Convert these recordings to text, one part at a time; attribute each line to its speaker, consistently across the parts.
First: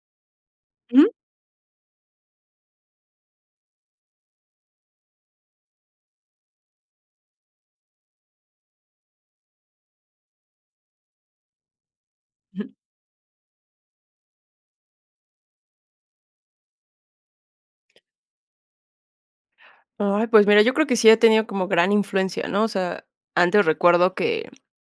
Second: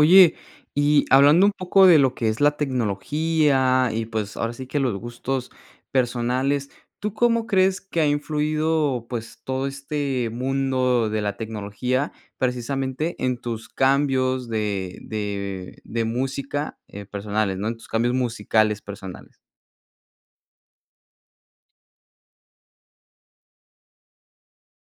Speaker 1: Oye, y
Speaker 2: Ujú.
Speaker 1: hablando un poco de lo que es la tecnología y, pues, ahora sí que los gustos personales. ¿Tú cómo crees que ha influido, pues, todo este mundo de la tecnología?
Speaker 2: Ujú.
Speaker 1: Precisamente, en tus cambios de de de música, eh, personales, ¿no? En tus cambios musicales personales.
Speaker 2: Ay, pues, mira, yo creo que sí he tenido como gran influencia, ¿no? O sea, antes recuerdo que,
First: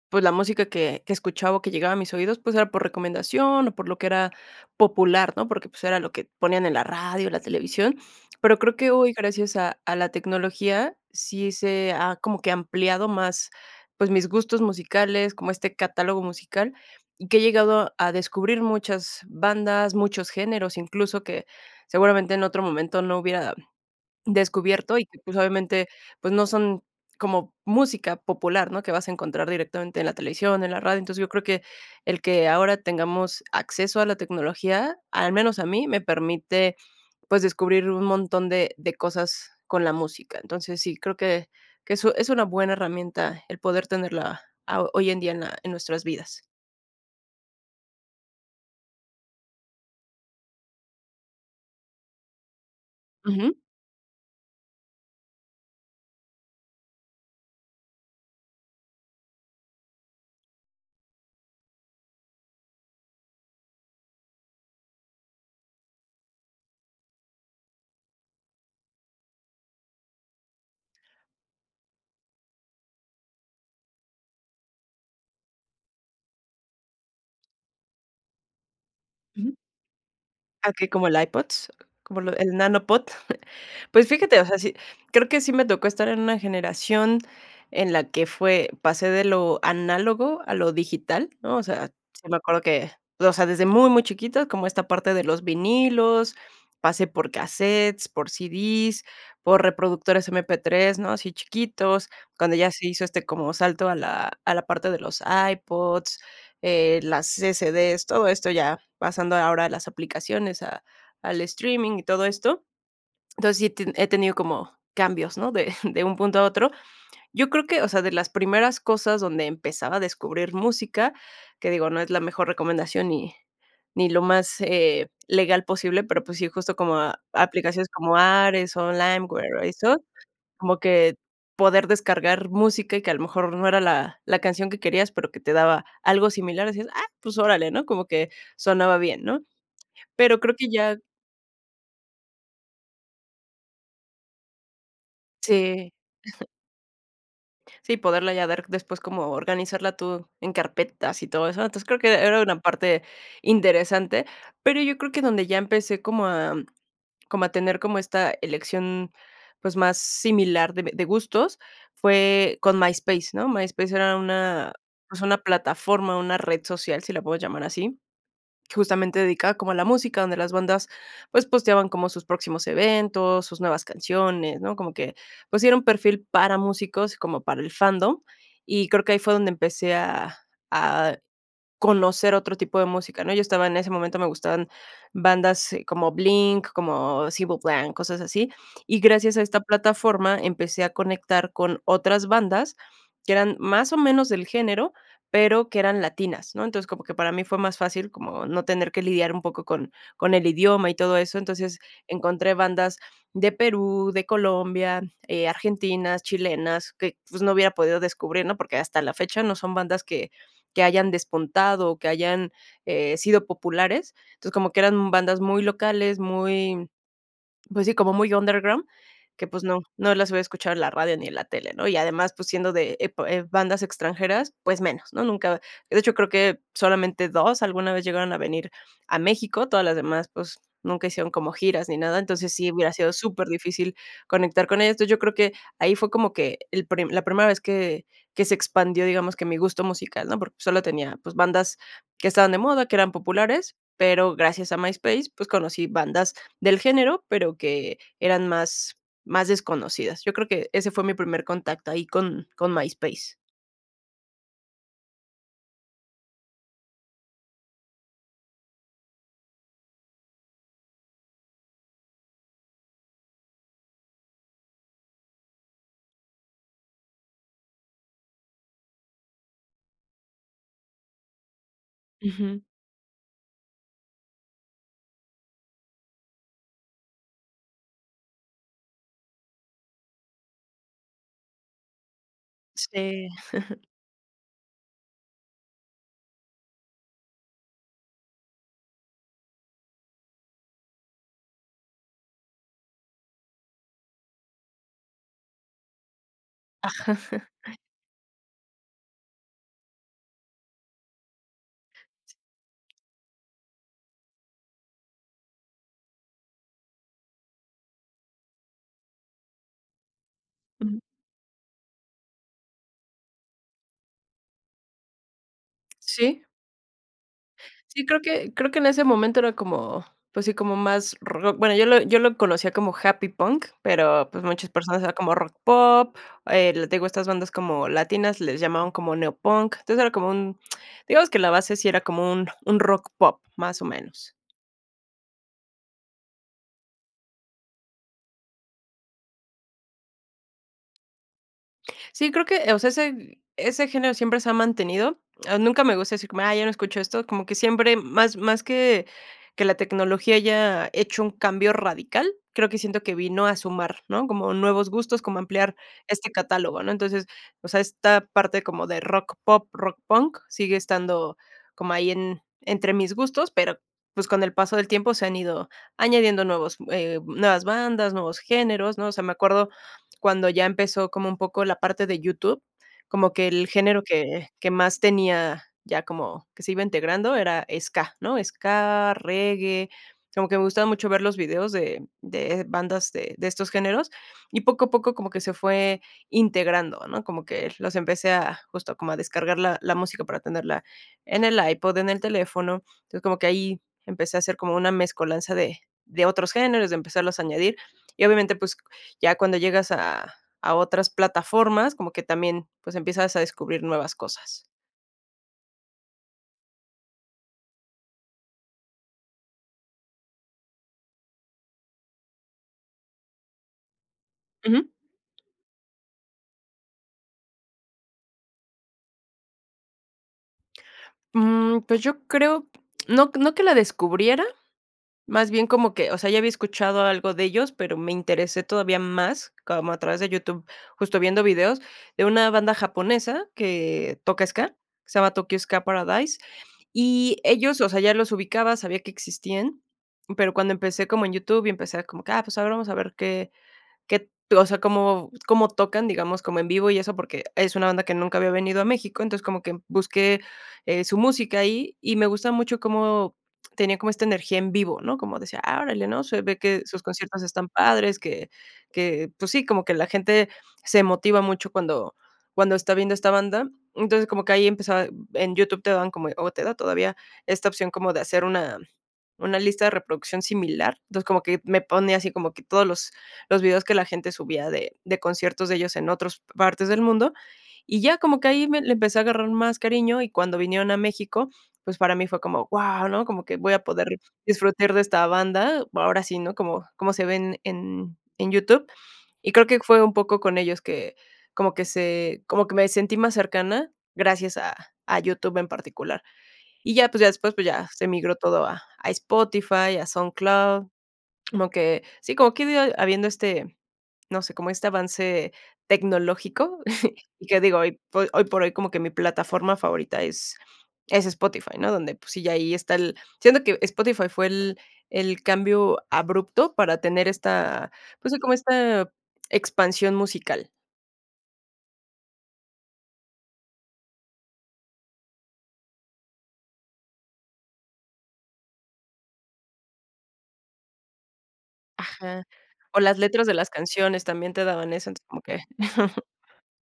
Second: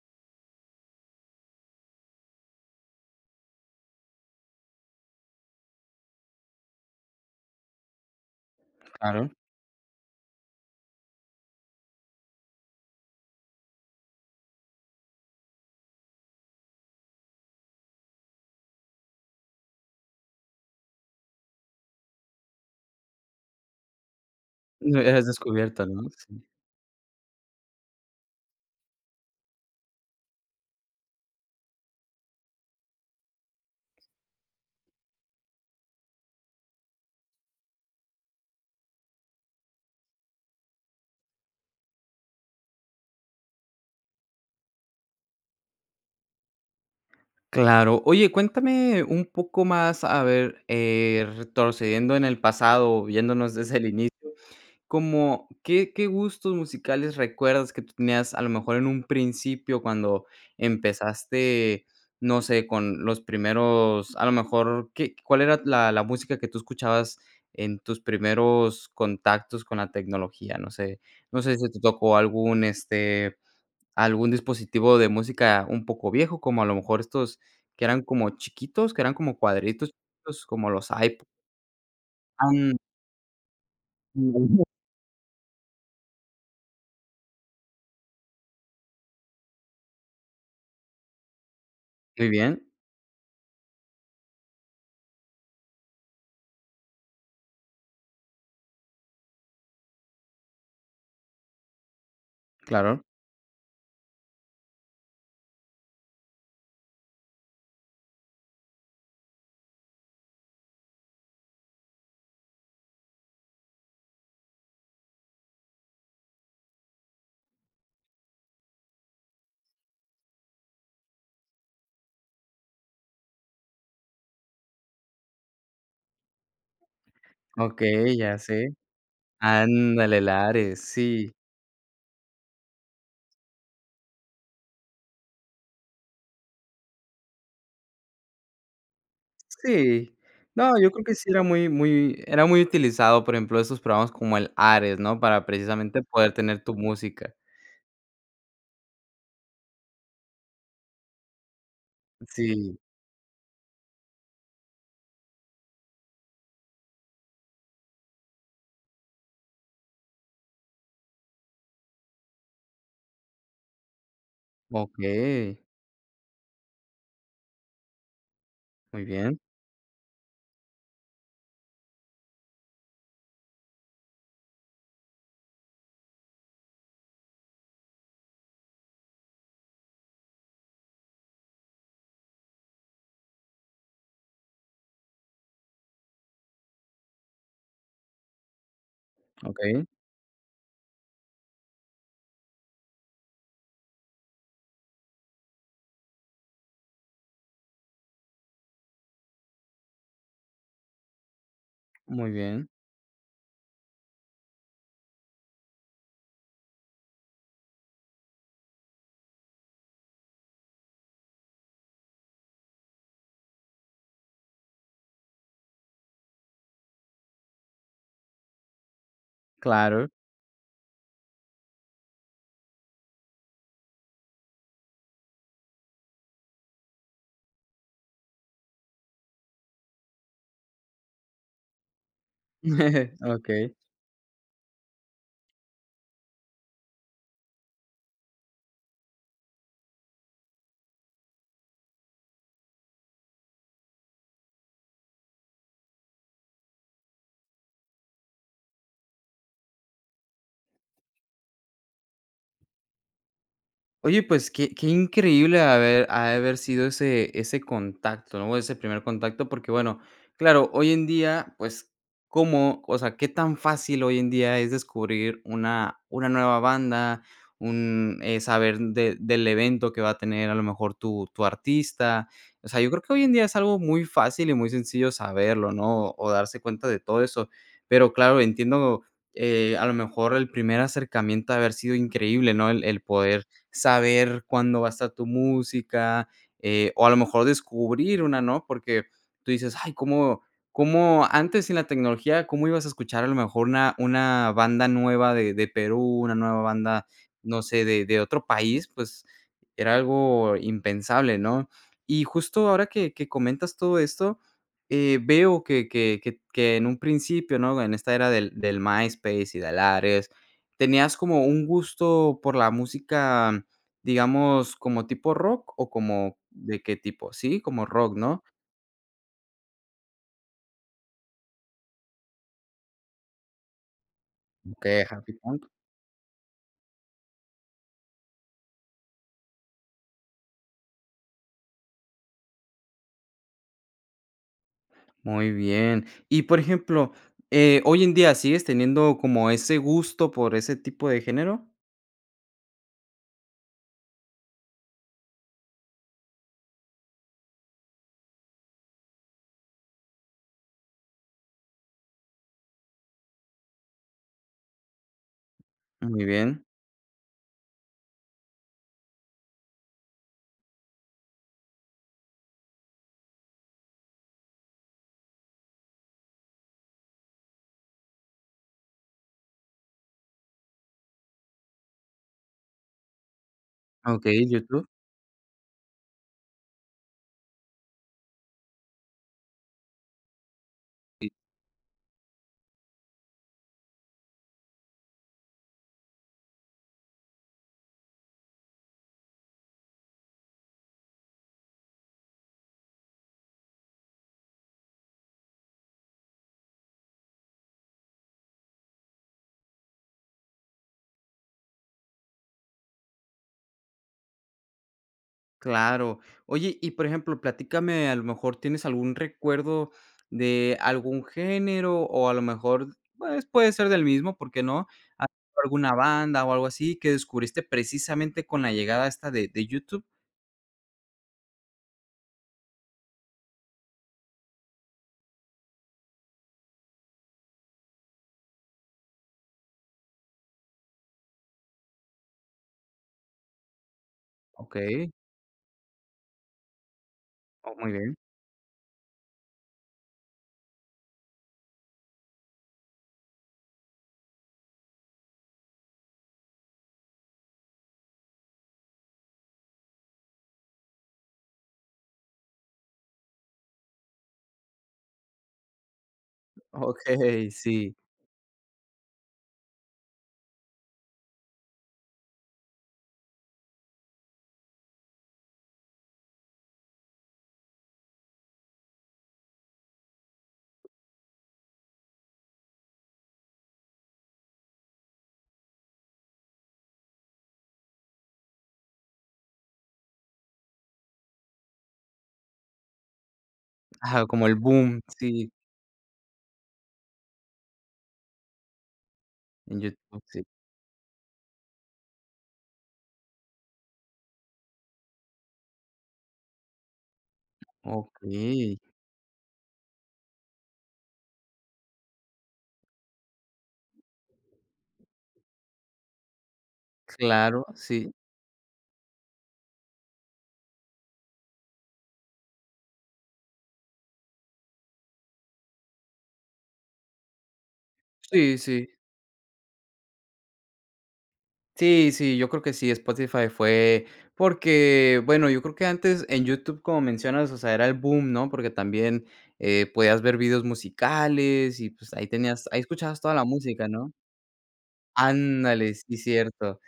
Speaker 2: pues, la música que que escuchaba o que llegaba a mis oídos, pues, era por recomendación o por lo que era popular, ¿no? Porque, pues, era lo que ponían en la radio, en la televisión. Pero creo que hoy,
Speaker 1: Claro.
Speaker 2: gracias a a la tecnología, sí se ha como que ampliado más, pues, mis gustos musicales, como este catálogo musical, y que he llegado a descubrir muchas bandas, muchos géneros, incluso que seguramente en otro momento no hubiera descubierto y que,
Speaker 1: [unintelligible]
Speaker 2: pues,
Speaker 1: descubierto,
Speaker 2: obviamente,
Speaker 1: ¿no?
Speaker 2: pues,
Speaker 1: Sí.
Speaker 2: no son como música popular, ¿no?, que vas a encontrar directamente en la televisión, en la radio. Entonces, yo creo que el que ahora tengamos acceso a la tecnología, al menos a mí, me permite pues descubrir un montón de de cosas con la música. Entonces sí creo que que es u es una buena herramienta el poder tenerla aho hoy en día en la en nuestras vidas.
Speaker 1: Claro. Oye, cuéntame un poco más, a ver, eh, retrocediendo en el pasado, o viéndonos
Speaker 2: Ujú.
Speaker 1: desde el inicio, ¿como qué qué gustos musicales recuerdas que tú tenías a lo mejor en un principio cuando empezaste, no sé, con los primeros, a lo mejor qué cuál era la la música que tú escuchabas en tus primeros contactos con la tecnología? No sé no sé si te tocó algún, este, algún dispositivo de música un poco viejo, como a lo mejor estos que eran como chiquitos, que eran como
Speaker 2: Ujú.
Speaker 1: cuadritos chiquitos,
Speaker 2: Ah,
Speaker 1: como
Speaker 2: okey,
Speaker 1: los
Speaker 2: como el
Speaker 1: iPo
Speaker 2: iPods, como lo el
Speaker 1: Em.
Speaker 2: Nano Pod. Pues fíjate, o sea,
Speaker 1: Debería.
Speaker 2: sí, creo que sí me tocó estar en una generación en la que fue pasé de lo análogo a lo digital, ¿no? O sea, sí
Speaker 1: Muy
Speaker 2: me acuerdo
Speaker 1: bien.
Speaker 2: que, o sea, desde muy muy chiquitos, como esta parte de los vinilos, pasé por casetes, por CDs, por reproductores MP3, ¿no? Así chiquitos, cuando ya se hizo,
Speaker 1: Claro.
Speaker 2: este, como salto a la a la parte de los iPods, eh, las CCDs, todo esto ya, pasando ahora las aplicaciones a al streaming y todo esto. Entonces, sí he te he tenido como cambios, ¿no? De de un punto a otro. Yo creo que, o sea, de las primeras cosas donde empezaba a descubrir música, que digo, no es la mejor recomendación, ni ni lo más, eh, legal posible, pero pues sí, justo como a aplicaciones como
Speaker 1: Okey ya sé,
Speaker 2: Ares,o Limeware, o eso,
Speaker 1: ándale el
Speaker 2: como
Speaker 1: Ares,
Speaker 2: que
Speaker 1: sí.
Speaker 2: poder descargar música y que a lo mejor no era la la canción que querías, pero que te daba algo similar, así es, ah, pues órale, ¿no? Como que sonaba bien, ¿no?
Speaker 1: Sí,
Speaker 2: Pero creo que
Speaker 1: no, yo
Speaker 2: ya
Speaker 1: creo que sí era muy muy era muy utilizado, por ejemplo, esos programas como el Ares, ¿no? Para
Speaker 2: Sí
Speaker 1: precisamente poder tener tu música.
Speaker 2: Sí, poderla ya dar después como organizarla tú en carpetas y todo eso. Entonces, creo que e era una
Speaker 1: Sí.
Speaker 2: parte interesante, pero yo creo que donde ya empecé como a como a tener como esta elección, pues, más similar de b de gustos fue con MySpace, ¿no? MySpace era una pues, una
Speaker 1: Okey.
Speaker 2: plataforma, una red social, si la puedes llamar así,
Speaker 1: Muy
Speaker 2: justamente
Speaker 1: bien.
Speaker 2: dedicada como a la música, donde las bandas, pues, posteaban como sus próximos eventos, sus nuevas canciones, ¿no? Como que, pues, sí era un perfil para músicos, como para el fandom, y creo que ahí fue donde empecé a a conocer otro tipo de música, ¿no? Yo estaba en ese momento, me gustaban bandas como Blink, como Sable Blanc, cosas así. Y gracias a esta
Speaker 1: Okey.
Speaker 2: plataforma empecé a conectar con otras bandas que eran más o menos del género, pero que eran latinas, ¿no? Entonces, como que para mí fue más fácil como no tener que lidiar un poco con con el idioma y todo eso. Entonces,
Speaker 1: Muy
Speaker 2: encontré
Speaker 1: bien.
Speaker 2: bandas de Perú, de Colombia, eh, argentinas, chilenas, que, pues, no hubiera podido descubrir, ¿no? Porque hasta la fecha no son bandas que que hayan despuntado o que hayan, eh, sido populares. Entonces, como que eran bandas muy locales, muy, pues, sí, como muy underground, que, pues, no
Speaker 1: Claro.
Speaker 2: no las hubiera escuchado en la radio ni en la tele, ¿no? Y además, pues, siendo de epo eh, bandas extranjeras, pues, menos, ¿no? Nunca, de hecho, creo que solamente 2 alguna vez llegaron a venir a México, todas las demás, pues, nunca hicieron como giras ni nada. Entonces, sí hubiera sido súper
Speaker 1: Okey.
Speaker 2: difícil conectar con ellos. Entonces, yo creo que ahí fue como que el prime la primera vez que que se expandió, digamos, que mi gusto musical, ¿no? Porque solo tenía, pues, bandas que estaban de moda, que eran populares, pero gracias a MySpace, pues, conocí bandas del género, pero que eran más más desconocidas. Yo creo que ese fue mi primer contacto ahí con con MySpace.
Speaker 1: Oye, pues, que que increíble ave ha de haber sido ese ese contacto, o ese primer contacto, porque bueno, claro, hoy en día, pues, cómo, o sea, qué tan fácil hoy en día es descubrir una una nueva banda, un, eh, saber de del evento que va a tener a lo mejor tu tu artista.
Speaker 2: Ujú.
Speaker 1: O sea, yo creo que hoy en día es algo muy fácil y muy sencillo saberlo, ¿no? O o darse cuenta de todo eso. Pero claro, entiendo, eh, a lo mejor el primer acercamiento ha de haber sido increíble, ¿no? El el
Speaker 2: Sí.
Speaker 1: poder saber cuándo va a estar tu música, eh, o a lo mejor descubrir una, ¿no? Porque tú dices: "Ay, ¿cómo cómo?, antes sin la tecnología, ¿cómo ibas a escuchar a lo mejor una una banda nueva de de Perú, una nueva banda,
Speaker 2: Ajá.
Speaker 1: no sé, de de otro país?" Pues era algo impensable, ¿no? Y justo ahora que que comentas todo esto, eh, veo que que que que en un principio, ¿no? En esta era del del MySpace y del Ares,
Speaker 2: Ujú.
Speaker 1: tenías como un gusto por la música, digamos, ¿como tipo rock o como
Speaker 2: Sí.
Speaker 1: de qué tipo?, sí, como
Speaker 2: Sí,
Speaker 1: rock,
Speaker 2: creo
Speaker 1: ¿no?
Speaker 2: que creo que en ese momento era como, pues, sí, como más rock, bueno, yo lo yo lo conocía como happy punk, pero, pues, muchas personas
Speaker 1: Okey,
Speaker 2: eran
Speaker 1: ¿happy
Speaker 2: como rock
Speaker 1: punk?
Speaker 2: pop, el te digo, estas bandas como latinas les llamaban como neo punk, entonces era como un, digamos, que la base sí era como un un rock pop, más o menos.
Speaker 1: Muy bien. Y por ejemplo, eh, ¿hoy en día sigues teniendo como ese gusto por ese tipo de género?
Speaker 2: Sí, creo que, o sea, ese ese género siempre se ha mantenido. Nunca me gusta decir como, ay, yo no escucho esto, como que siempre más más que que la tecnología haya hecho un cambio radical, creo que siento que vino a sumar, ¿no? Como nuevos gustos, como ampliar
Speaker 1: Ah, muy
Speaker 2: este
Speaker 1: bien.
Speaker 2: catálogo, ¿no? Entonces, o sea, esta parte como de rock pop, rock punk sigue estando como ahí en entre mis gustos, pero, pues, con el paso del tiempo se han ido añadiendo nuevos, eh, nuevas bandas, nuevos géneros, ¿no? O sea, me acuerdo cuando ya empezó como un poco la parte de YouTube, como que el género
Speaker 1: Ah, okey,
Speaker 2: que que
Speaker 1: YouTube.
Speaker 2: más tenía, ya como que se iba integrando, era Ska, ¿no? Ska, Reggae, como que me gustaba mucho ver
Speaker 1: Sí.
Speaker 2: los videos de de bandas de de estos géneros, y poco a poco como que se fue integrando, ¿no? Como que los empecé a justo como a descargar la la música para tenerla en el iPod, en el teléfono. Entonces, como que ahí empecé a hacer como una mezcolanza de de otros géneros, de empezarlos a añadir. Y, obviamente, pues, ya cuando llegas a a otras plataformas, como que también, pues, empiezas a descubrir nuevas cosas.
Speaker 1: Claro. Oye, y por ejemplo, platícame, a lo mejor tienes algún recuerdo de algún género o a lo mejor, pues puede ser del mismo, ¿por qué
Speaker 2: Ujú.
Speaker 1: no? Has visto alguna banda o algo así que descubriste precisamente con la llegada esta de de YouTube.
Speaker 2: Mm, pues yo creo, no no que la descubriera, más bien como que o sea, ya había escuchado algo de ellos, pero me interesé todavía más como a través de YouTube, justo viendo videos de una banda japonesa que toca Ska, que
Speaker 1: Okey.
Speaker 2: se llama Tokyo Ska Paradise, y
Speaker 1: Oh,
Speaker 2: ellos, o
Speaker 1: muy
Speaker 2: sea, ya
Speaker 1: bien.
Speaker 2: los ubicaba, sabía que existían, pero cuando empecé como en YouTube y empecé como que, ah, pues ahora vamos a ver qué qué t, o sea, cómo cómo tocan, digamos, como en vivo y eso, porque es una banda que nunca había venido a México. Entonces, como que busqué, eh, su música y y me gusta mucho cómo tenía como esta energía en vivo, ¿no? Como decía: "Ah, órale", ¿no? Se ve que sus conciertos
Speaker 1: Okey,
Speaker 2: están
Speaker 1: sí.
Speaker 2: padres, que que, pues sí, como que la gente se motiva mucho cuando cuando está viendo esta banda. Entonces, como que ahí empezaba en YouTube te daban como o te da todavía esta opción como de hacer una una lista de reproducción similar. Entonces, como que me pone así como que todos los los videos que la gente subía de de conciertos de ellos en otros partes del mundo, y ya como que ahí me le empecé a agarrar más cariño, y cuando vinieron a México, pues para mí fue como: "Guau", ¿no? Como que voy a poder
Speaker 1: Ajá, como el
Speaker 2: disfrutar
Speaker 1: boom,
Speaker 2: de esta
Speaker 1: sí.
Speaker 2: banda, bu ahora sí, ¿no? Como como se ven en en YouTube. Y creo que
Speaker 1: En
Speaker 2: fue un
Speaker 1: YouTube,
Speaker 2: poco
Speaker 1: sí.
Speaker 2: con ellos que como que se como que me sentí más cercana gracias a a YouTube en particular. Y ya, pues, ya después, pues, ya se migró todo
Speaker 1: Okey.
Speaker 2: a a Spotify, a SoundCloud, como que sí, como que [unintelligible] habiendo este, no sé, como este avance tecnológico. Y que
Speaker 1: Claro,
Speaker 2: digo, hoy
Speaker 1: sí.
Speaker 2: hoy por hoy como que mi plataforma favorita es es Spotify, ¿no? Donde, pues, sí, ya ahí está el siento que Spotify fue el el cambio abrupto para tener esta, pues, como
Speaker 1: Sí, sí.
Speaker 2: esta expansión musical.
Speaker 1: Sí, sí, yo creo que sí, Spotify fue porque, bueno, yo creo que antes en YouTube, como mencionas, o sea, era el boom, ¿no? Porque también, eh, podías ver videos musicales y, pues, ahí
Speaker 2: Ajá.
Speaker 1: tenías ahí
Speaker 2: O las
Speaker 1: escuchabas toda la
Speaker 2: letras de las
Speaker 1: música, ¿no?
Speaker 2: canciones también te daban eso entonces como que.
Speaker 1: Ándale, sí, cierto.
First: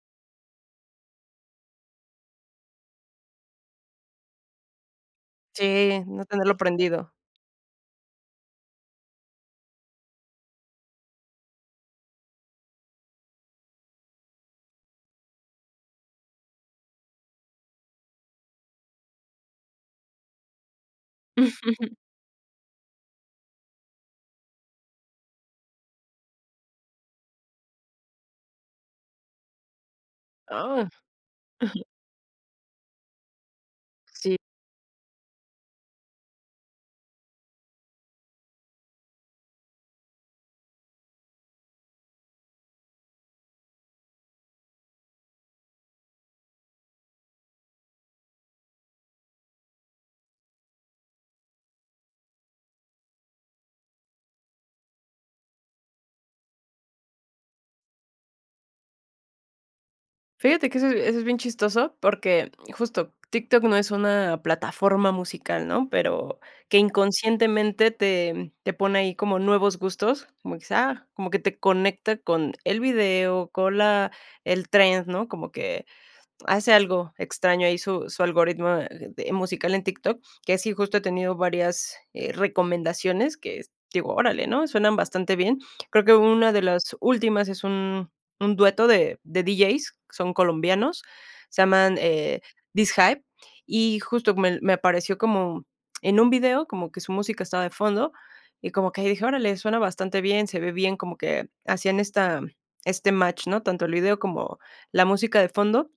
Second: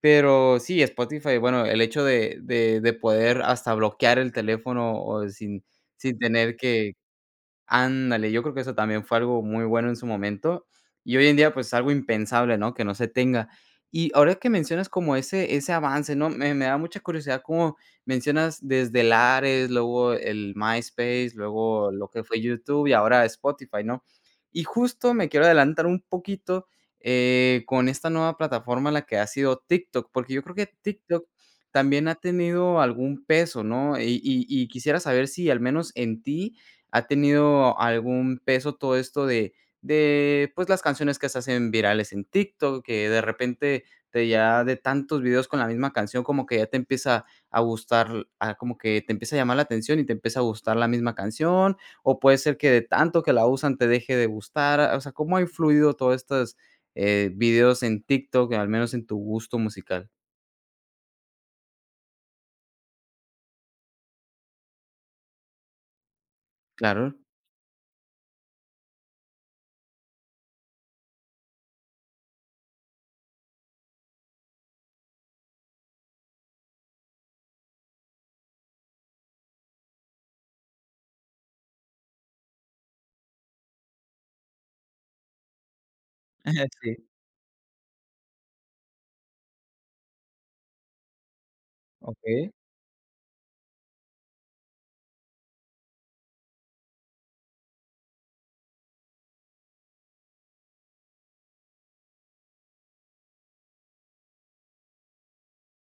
Speaker 1: Pero sí, Spotify, bueno, el hecho de de de poder hasta bloquear el teléfono o sin
Speaker 2: Sí,
Speaker 1: sin
Speaker 2: no tenerlo
Speaker 1: tener que
Speaker 2: prendido.
Speaker 1: ándale, yo creo que eso también fue algo muy bueno en su momento. Y hoy en día, pues, algo impensable, ¿no?, que no se tenga. Y ahora que mencionas como ese ese avance, ¿no? Me me da mucha curiosidad como mencionas desde el Ares, luego el MySpace, luego lo que fue YouTube y ahora Spotify, ¿no? Y justo me quiero adelantar un poquito, eh, con esta nueva plataforma a la que ha sido TikTok, porque yo creo que
Speaker 2: Ah.
Speaker 1: TikTok
Speaker 2: Ujú.
Speaker 1: también ha tenido algún peso, ¿no? Y
Speaker 2: Sí.
Speaker 1: y y quisiera saber si al menos en ti ha tenido algún peso todo esto de de, pues, las canciones que se hacen virales en TikTok, que de repente te llega de tantos videos con la misma canción como que ya te empieza a gustar a como que te empieza a llamar la atención y te empieza a gustar la misma canción, o puede ser que de tanto que la usan te deje de gustar. O sea, ¿cómo ha influido todo estas, eh, videos en TikTok, eh, al menos en tu gusto musical?
Speaker 2: Fíjate que eso es eso es bien chistoso, porque justo TikTok no es una plataforma musical, ¿no? Pero que
Speaker 1: Claro.
Speaker 2: inconscientemente te te pone ahí como nuevos gustos, como quizás, como que te conecta con el video, con la el trend, ¿no? Como que hace algo extraño ahí su su algoritmo de musical en Tik Tok, que sí justo he tenido varias, eh, recomendaciones que digo: "Órale", ¿no? Suenan bastante bien. Creo que hubo una de
Speaker 1: Ajá,
Speaker 2: las
Speaker 1: sí.
Speaker 2: últimas es un un dueto de de DJs, que son colombianos, se llaman, eh,
Speaker 1: Okey.
Speaker 2: DisHype, y justo me me apareció como en un video como que su música estaba de fondo, y como que dije: "Órale, suena bastante bien, se ve bien", como que hacían esta este match, ¿no? Tanto el video como la música de fondo.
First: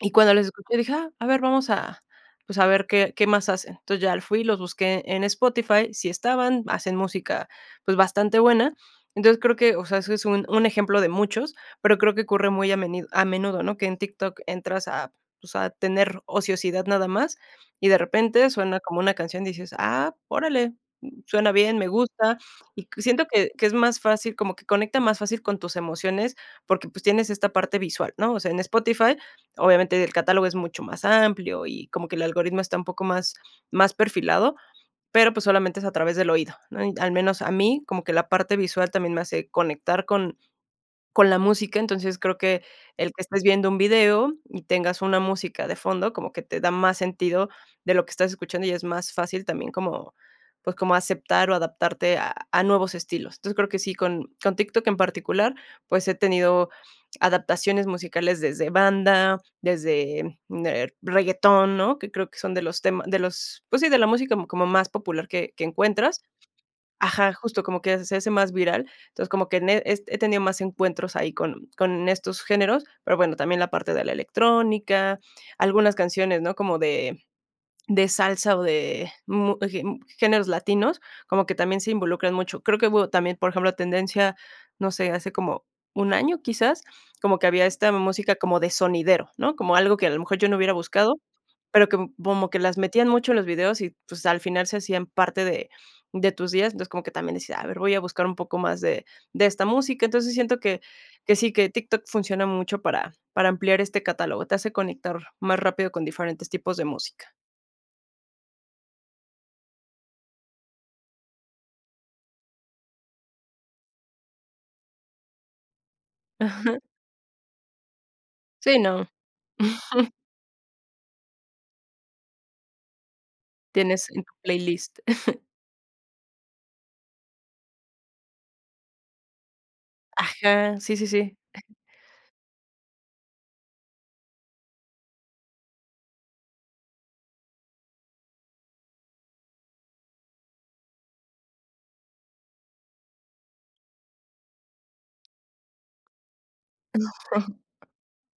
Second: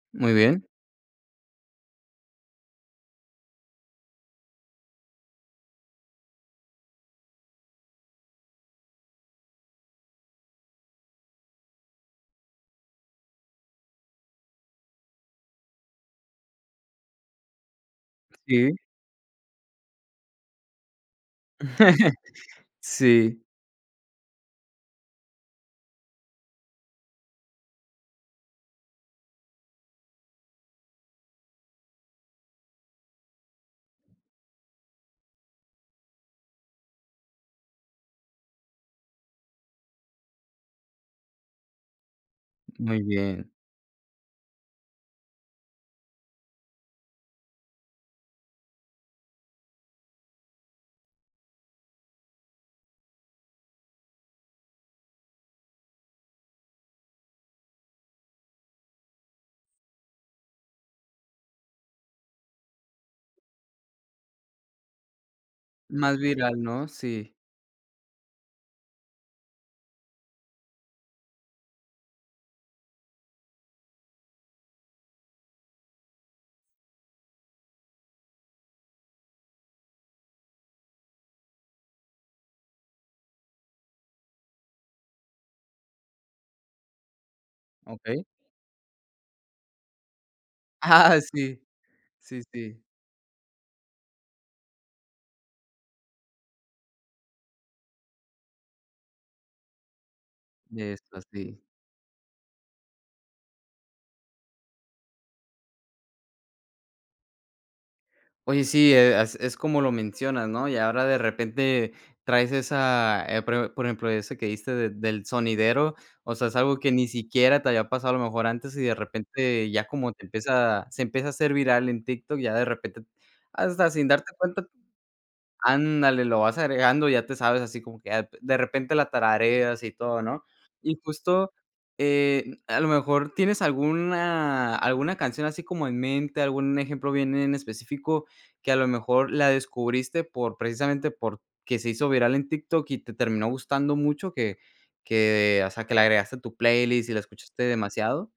Speaker 2: Y
Speaker 1: Muy
Speaker 2: cuando les
Speaker 1: bien.
Speaker 2: escuché dije: "Ah, a ver, vamos a, pues, a ver qué qué más hacen". Entonces, ya fui y los busqué en Spotify, sí estaban, hacen música, pues, bastante buena. Entonces, creo que, o sea, eso es un un ejemplo de muchos, pero creo que ocurre muy a menido a menudo, ¿no? Que en TikTok entras a, pues, a tener ociosidad nada más, y de repente
Speaker 1: Sí.
Speaker 2: suena como una canción y dices: "Ah, órale, suena bien, me gusta", y siento
Speaker 1: Sí.
Speaker 2: que que es más fácil, como que conecta más fácil con tus emociones, porque, pues, tienes esta parte visual, ¿no? O sea, en Spotify, obviamente, el catálogo es mucho más amplio, y como que el algoritmo está un poco más más perfilado, pero pues solamente es a través del oído, ¿no? Y al menos a mí, como que la parte visual también me hace conectar con con la música, entonces creo que
Speaker 1: Muy
Speaker 2: el que estés
Speaker 1: bien.
Speaker 2: viendo un video y tengas una música de fondo, como que te da más sentido de lo que estás escuchando y es más fácil también como, pues, como aceptar o adaptarte a a nuevos estilos. Entonces, creo que sí, con con TikTok en particular, pues, he tenido adaptaciones musicales desde banda, desde der reggaetón, ¿no? Que creo que son de los tema de los, pues, sí, de la música como más popular que que
Speaker 1: Más
Speaker 2: encuentras.
Speaker 1: viral, ¿no? Sí.
Speaker 2: Ajá, justo como que se hace más viral. Entonces, como que ne es he tenido más encuentros ahí con con estos géneros, pero, bueno, también la parte de la electrónica, algunas canciones, ¿no?, como de de salsa o de mu ge m géneros latinos, como que también se involucran mucho. Creo que hubo también, por ejemplo, tendencia, no sé, hace como un año quizás, como que había esta
Speaker 1: Okey.
Speaker 2: música como de sonidero, ¿no? Como algo que a lo mejor yo no hubiera buscado,
Speaker 1: Ah, sí.
Speaker 2: pero com
Speaker 1: Sí,
Speaker 2: como que las
Speaker 1: sí.
Speaker 2: metían mucho en los videos y, pues, al final se hacían parte de de tus días. Entonces, como que también decía, a ver, voy a buscar un poco más de de esta música. Entonces, siento que
Speaker 1: De esta,
Speaker 2: que sí,
Speaker 1: sí.
Speaker 2: que TikTok funciona mucho para para ampliar este catálogo. Te hace conectar más rápido con diferentes tipos de música.
Speaker 1: Oye, sí, e as es como lo mencionas, ¿no? Y ahora de repente traes esa, eh, pro por ejemplo, esa que dijiste de del sonidero, o sea, es algo
Speaker 2: Ajá.
Speaker 1: que ni siquiera te había pasado a lo mejor antes,
Speaker 2: Sí,
Speaker 1: y de
Speaker 2: no.
Speaker 1: repente ya como te empieza se empieza a hacer viral en TikTok, ya de repente, hasta sin
Speaker 2: Tienes en
Speaker 1: darte
Speaker 2: tu
Speaker 1: cuenta
Speaker 2: playlist.
Speaker 1: Ándale, lo vas agregando, ya te sabes así como que a p de repente la tarareas y todo, ¿no?
Speaker 2: Aja. Sí,
Speaker 1: Y
Speaker 2: sí, sí.
Speaker 1: justo, eh, a lo mejor, ¿tienes alguna alguna canción así como en mente, algún ejemplo bien en específico que a lo mejor la descubriste por precisamente porque se hizo viral en TikTok y te terminó gustando mucho que que, o sea, que le agregaste a tu playlist y la
Speaker 2: Sí.
Speaker 1: escuchaste demasiado?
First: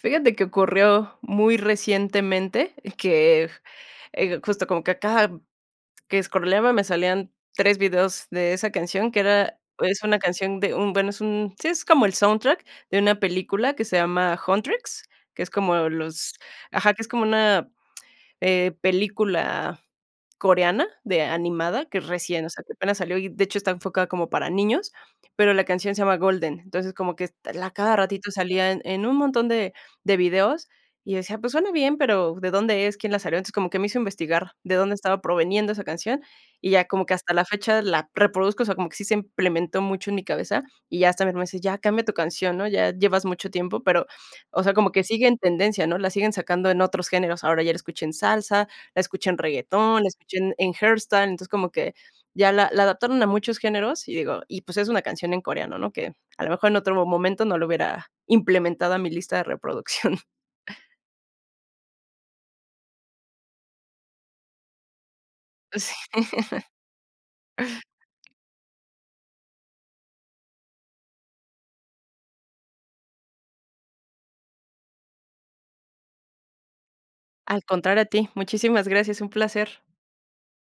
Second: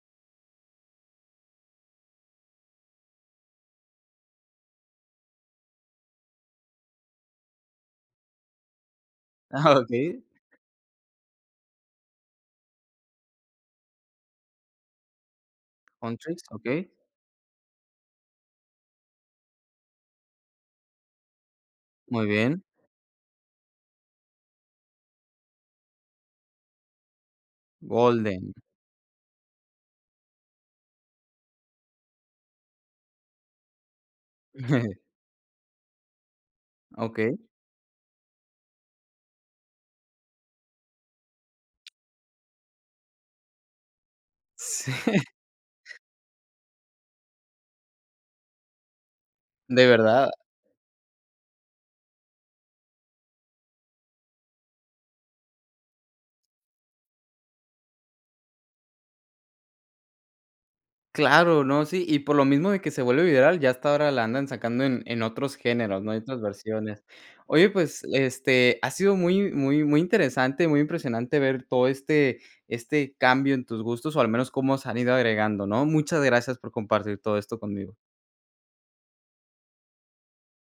Speaker 2: Fíjate que ocurrió muy recientemente que, eh, justo como que cada que escroleaba me salían 3 videos de esa canción que era
Speaker 1: Ah,
Speaker 2: es una
Speaker 1: okey.
Speaker 2: canción de un, bueno, es un sí, es como el soundtrack de una película que se llama Huntrix, que es como los
Speaker 1: Huntrix, okey.
Speaker 2: Ajá, que es como una, eh, película coreana de animada, que
Speaker 1: Muy
Speaker 2: recién o sea,
Speaker 1: bien.
Speaker 2: que apenas salió y, de hecho, está enfocada como para niños, pero la canción se llama Golden. Entonces, como que est l a cada ratito
Speaker 1: Golden.
Speaker 2: salía en en un montón de de videos, y decía: "Pues suena bien, pero ¿de dónde es? ¿Quién la salió?" Entonces, como que me hizo investigar de dónde estaba proviniendo esa canción, y ya como que hasta
Speaker 1: Okey.
Speaker 2: la fecha la reproduzco, o sea, como que sí se implementó mucho en mi cabeza, y ya hasta mi hermano dice: "Ya cambia tu canción, ¿no? Ya llevas mucho tiempo". Pero, o sea, como
Speaker 1: Sí.
Speaker 2: que sigue en tendencia, ¿no? La siguen sacando en otros géneros. Ahora ya la escuché en salsa, la escuché en
Speaker 1: ¿De
Speaker 2: reguetón, la
Speaker 1: verdad?
Speaker 2: escuché en en herstan entonces como que ya la la adaptaron a muchos géneros, y digo y pues es una canción en coreano, ¿no?, que a lo mejor en otro mo momento no la hubiera implementado a mi lista de reproducción.
Speaker 1: Claro, no, sí, y por lo mismo de que se vuelve viral, ya hasta ahora la andan sacando en en otros
Speaker 2: Sí.
Speaker 1: géneros, ¿no?, en otras versiones. Oye, pues, este, ha sido muy muy muy interesante, muy impresionante ver todo este este cambio en tus gustos o al menos cómo se han ido agregando, ¿no? Muchas gracias por compartir todo esto
Speaker 2: Al
Speaker 1: conmigo.
Speaker 2: contrario a ti, muchísimas gracias, un placer.